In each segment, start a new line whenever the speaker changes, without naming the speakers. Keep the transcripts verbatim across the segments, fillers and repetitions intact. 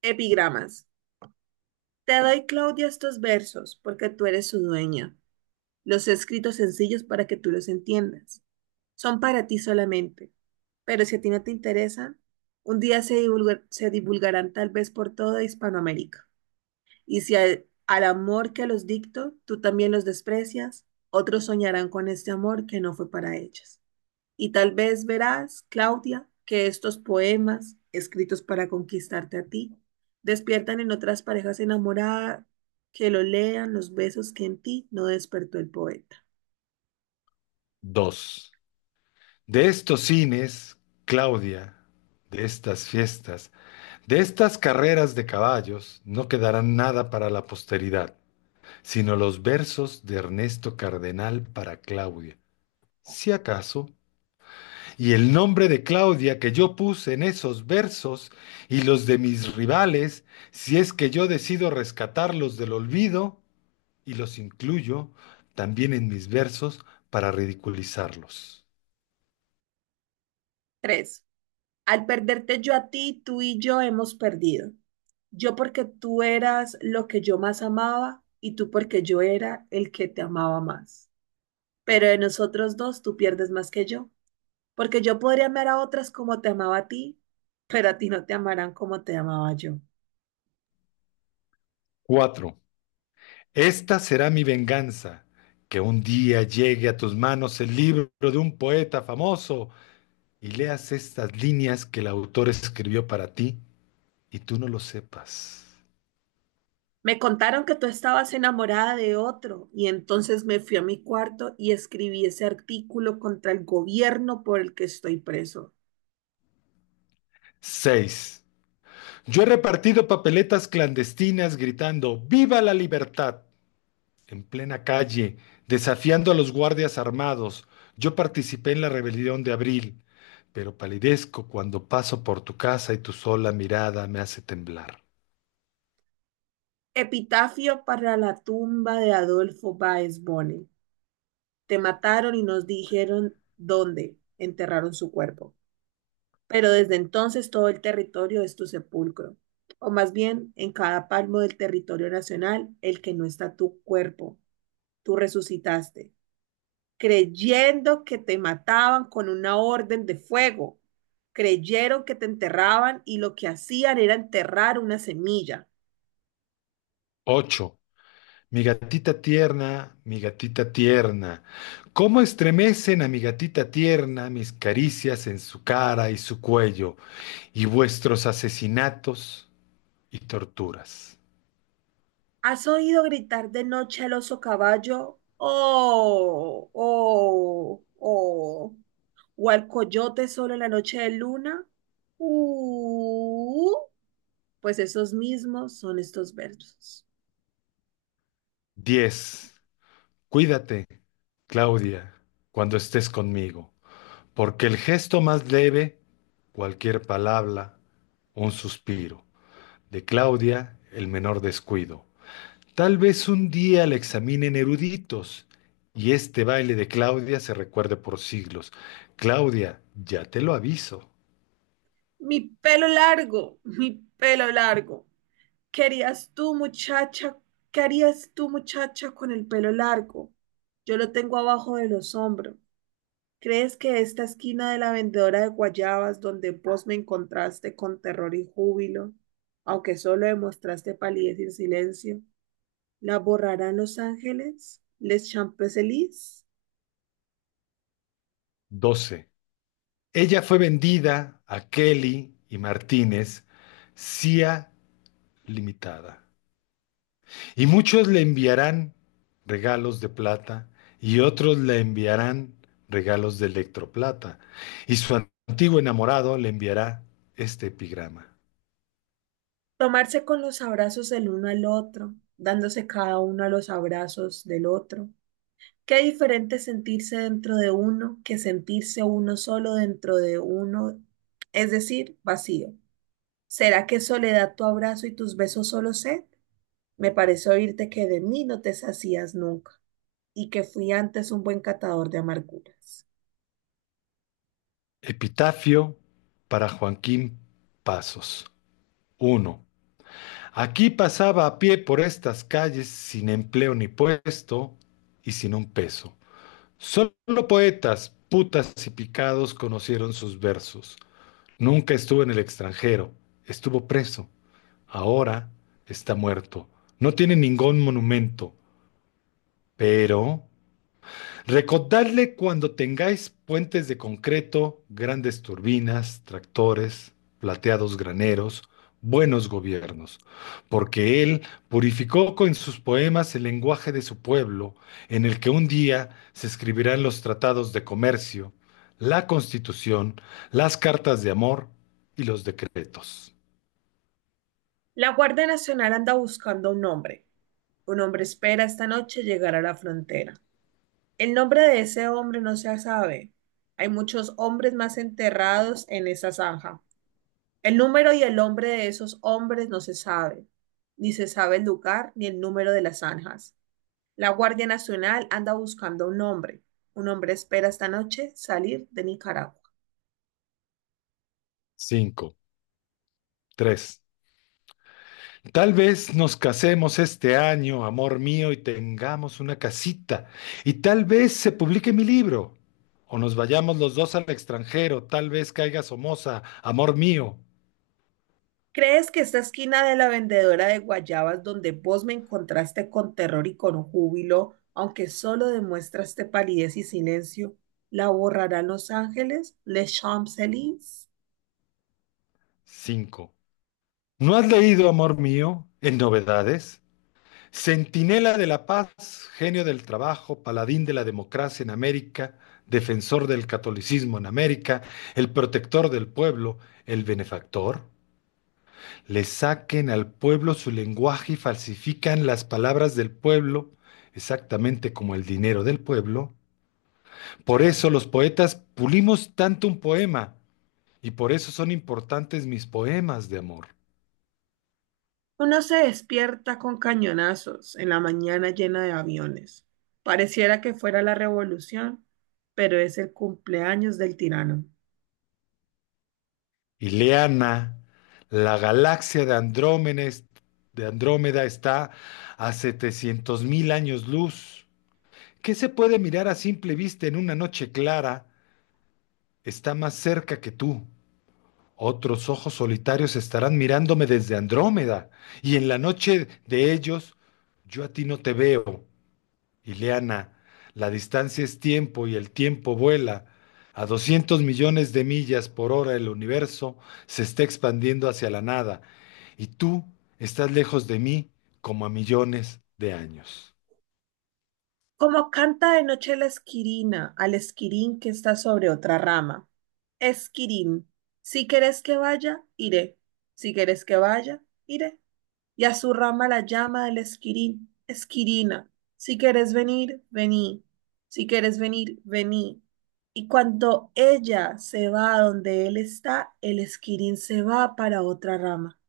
Epigramas. Te doy, Claudia, estos versos porque tú eres su dueña. Los he escrito sencillos para que tú los entiendas. Son para ti solamente, pero si a ti no te interesan, un día se, divulgar- se divulgarán tal vez por toda Hispanoamérica. Y si al, al amor que los dicto tú también los desprecias, otros soñarán con este amor que no fue para ellos. Y tal vez verás, Claudia, que estos poemas, escritos para conquistarte a ti, despiertan en otras parejas enamoradas que lo lean los besos que en ti no despertó el poeta.
Dos. De estos cines, Claudia, de estas fiestas, de estas carreras de caballos, no quedará nada para la posteridad, sino los versos de Ernesto Cardenal para Claudia, si acaso, y el nombre de Claudia que yo puse en esos versos y los de mis rivales, si es que yo decido rescatarlos del olvido y los incluyo también en mis versos para ridiculizarlos.
Tres. Al perderte yo a ti, tú y yo hemos perdido. Yo porque tú eras lo que yo más amaba y tú porque yo era el que te amaba más. Pero de nosotros dos tú pierdes más que yo, porque yo podría amar a otras como te amaba a ti, pero a ti no te amarán como te amaba yo.
Cuatro. Esta será mi venganza, que un día llegue a tus manos el libro de un poeta famoso y leas estas líneas que el autor escribió para ti y tú no lo sepas.
Me contaron que tú estabas enamorada de otro y entonces me fui a mi cuarto y escribí ese artículo contra el gobierno por el que estoy preso.
Seis. Yo he repartido papeletas clandestinas gritando ¡Viva la libertad! En plena calle, desafiando a los guardias armados. Yo participé en la rebelión de abril, pero palidezco cuando paso por tu casa y tu sola mirada me hace temblar.
Epitafio para la tumba de Adolfo Baez Bonnell. Te mataron y nos dijeron dónde enterraron su cuerpo. Pero desde entonces todo el territorio es tu sepulcro. O más bien, en cada palmo del territorio nacional, el que no está tu cuerpo, tú resucitaste, creyendo que te mataban con una orden de fuego. Creyeron que te enterraban y lo que hacían era enterrar una semilla.
Ocho. Mi gatita tierna, mi gatita tierna, cómo estremecen a mi gatita tierna mis caricias en su cara y su cuello, y vuestros asesinatos y torturas.
¿Has oído gritar de noche al oso caballo? Oh, oh, oh. O al coyote solo en la noche de luna, uh, pues esos mismos son estos versos.
Diez, cuídate, Claudia, cuando estés conmigo, porque el gesto más leve, cualquier palabra, un suspiro, de Claudia, el menor descuido. Tal vez un día la examinen eruditos y este baile de Claudia se recuerde por siglos. Claudia, ya te lo aviso.
Mi pelo largo, mi pelo largo. ¿Qué harías tú, muchacha? ¿Qué harías tú, muchacha, con el pelo largo? Yo lo tengo abajo de los hombros. ¿Crees que esta esquina de la vendedora de guayabas, donde vos me encontraste con terror y júbilo, aunque solo demostraste palidez y silencio, la borrarán los ángeles, les Champs-Élysées,
Doce. Ella fue vendida a Kelly y Martínez, C I A Limitada. Y muchos le enviarán regalos de plata y otros le enviarán regalos de electroplata. Y su antiguo enamorado le enviará este epigrama.
tomarse con los abrazos el uno al otro, dándose cada uno a los abrazos del otro? Qué diferente sentirse dentro de uno que sentirse uno solo dentro de uno, es decir, vacío. ¿Será que soledad tu abrazo y tus besos solo sed? Me pareció oírte que de mí no te sacías nunca y que fui antes un buen catador de amarguras.
Epitafio para Joaquín Pasos. Uno. Aquí pasaba a pie por estas calles sin empleo ni puesto y sin un peso. Solo poetas, putas y picados conocieron sus versos. Nunca estuvo en el extranjero, estuvo preso. Ahora está muerto. No tiene ningún monumento, pero recordadle cuando tengáis puentes de concreto, grandes turbinas, tractores, plateados graneros, buenos gobiernos, porque él purificó con sus poemas el lenguaje de su pueblo, en el que un día se escribirán los tratados de comercio, la constitución, las cartas de amor y los decretos.
La Guardia Nacional anda buscando a un hombre. Un hombre espera esta noche llegar a la frontera. El nombre de ese hombre no se sabe. Hay muchos hombres más enterrados en esa zanja. El número y el nombre de esos hombres no se sabe. Ni se sabe el lugar ni el número de las zanjas. La Guardia Nacional anda buscando un hombre. Un hombre espera esta noche salir de Nicaragua.
cinco, tres, tal vez nos casemos este año, amor mío, y tengamos una casita. Y tal vez se publique mi libro. O nos vayamos los dos al extranjero. Tal vez caiga Somoza, amor mío.
¿Crees que esta esquina de la vendedora de guayabas donde vos me encontraste con terror y con júbilo, aunque solo demuestraste palidez y silencio, la borrarán los ángeles, les Champs-Élysées?
Cinco. ¿No has leído, amor mío, en novedades? Centinela de la paz, genio del trabajo, paladín de la democracia en América, defensor del catolicismo en América, el protector del pueblo, el benefactor. Le saquen al pueblo su lenguaje y falsifican las palabras del pueblo, exactamente como el dinero del pueblo. Por eso los poetas pulimos tanto un poema y por eso son importantes mis poemas de amor.
Uno se despierta con cañonazos en la mañana llena de aviones. Pareciera que fuera la revolución, pero es el cumpleaños del tirano.
Ileana, la galaxia de Andrómeda, de Andrómeda está a setecientos mil años luz. ¿Qué se puede mirar a simple vista en una noche clara? Está más cerca que tú. Otros ojos solitarios estarán mirándome desde Andrómeda, y en la noche de ellos yo a ti no te veo, Ileana. La distancia es tiempo y el tiempo vuela. A doscientos millones de millas por hora el universo se está expandiendo hacia la nada, y tú estás lejos de mí como a millones de años.
Como canta de noche la esquirina al esquirín que está sobre otra rama. Esquirín, si querés que vaya, iré. Si querés que vaya, iré. Y a su rama la llama el esquirín. Esquirina, si querés venir, vení. Si querés venir, vení. Y cuando ella se va a donde él está, el esquirín se va para otra rama.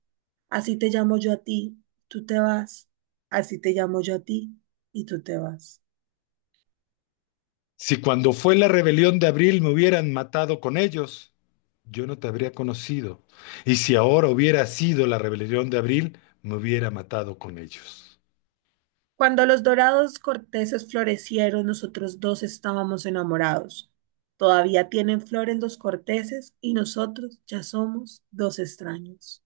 Así te llamo yo a ti, tú te vas. Así te llamo yo a ti, y tú te vas.
Si cuando fue la rebelión de abril me hubieran matado con ellos, yo no te habría conocido. Y si ahora hubiera sido la rebelión de abril, me hubiera matado con ellos.
Cuando los dorados corteses florecieron, nosotros dos estábamos enamorados. Todavía tienen flores los corteses y nosotros ya somos dos extraños.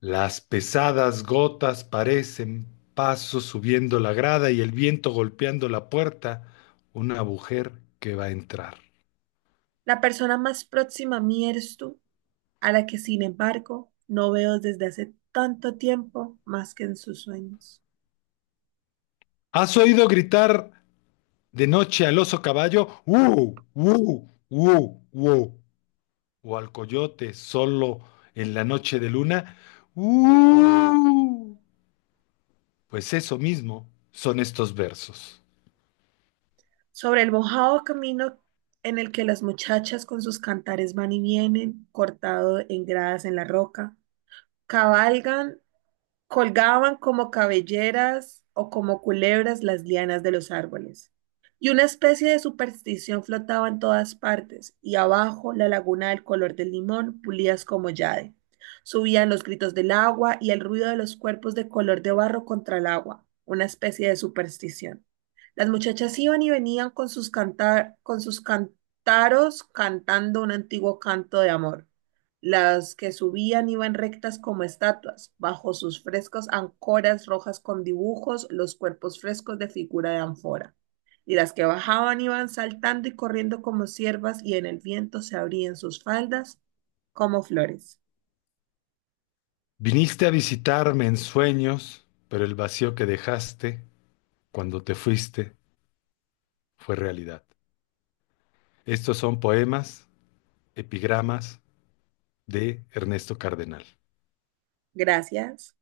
Las pesadas gotas parecen pasos subiendo la grada y el viento golpeando la puerta, una mujer que va a entrar.
La persona más próxima a mí eres tú, a la que sin embargo no veo desde hace tanto tiempo más que en sus sueños.
¿Has oído gritar de noche al oso caballo? ¡Uh! ¡Uh! ¡Uh! ¡Uh! ¡Uh! O al coyote solo en la noche de luna. ¡Uh! Pues eso mismo son estos versos.
Sobre el mojado camino en el que las muchachas con sus cantares van y vienen, cortado en gradas en la roca, cabalgan. Colgaban como cabelleras o como culebras las lianas de los árboles. Y una especie de superstición flotaba en todas partes, y abajo la laguna del color del limón pulías como jade. Subían los gritos del agua y el ruido de los cuerpos de color de barro contra el agua, una especie de superstición. Las muchachas iban y venían con sus cantar, con sus cantaros cantando un antiguo canto de amor. Las que subían iban rectas como estatuas, bajo sus frescos ancoras rojas con dibujos, los cuerpos frescos de figura de ánfora. Y las que bajaban iban saltando y corriendo como ciervas, y en el viento se abrían sus faldas como flores.
Viniste a visitarme en sueños, pero el vacío que dejaste cuando te fuiste fue realidad. Estos son poemas, epigramas de Ernesto Cardenal.
Gracias.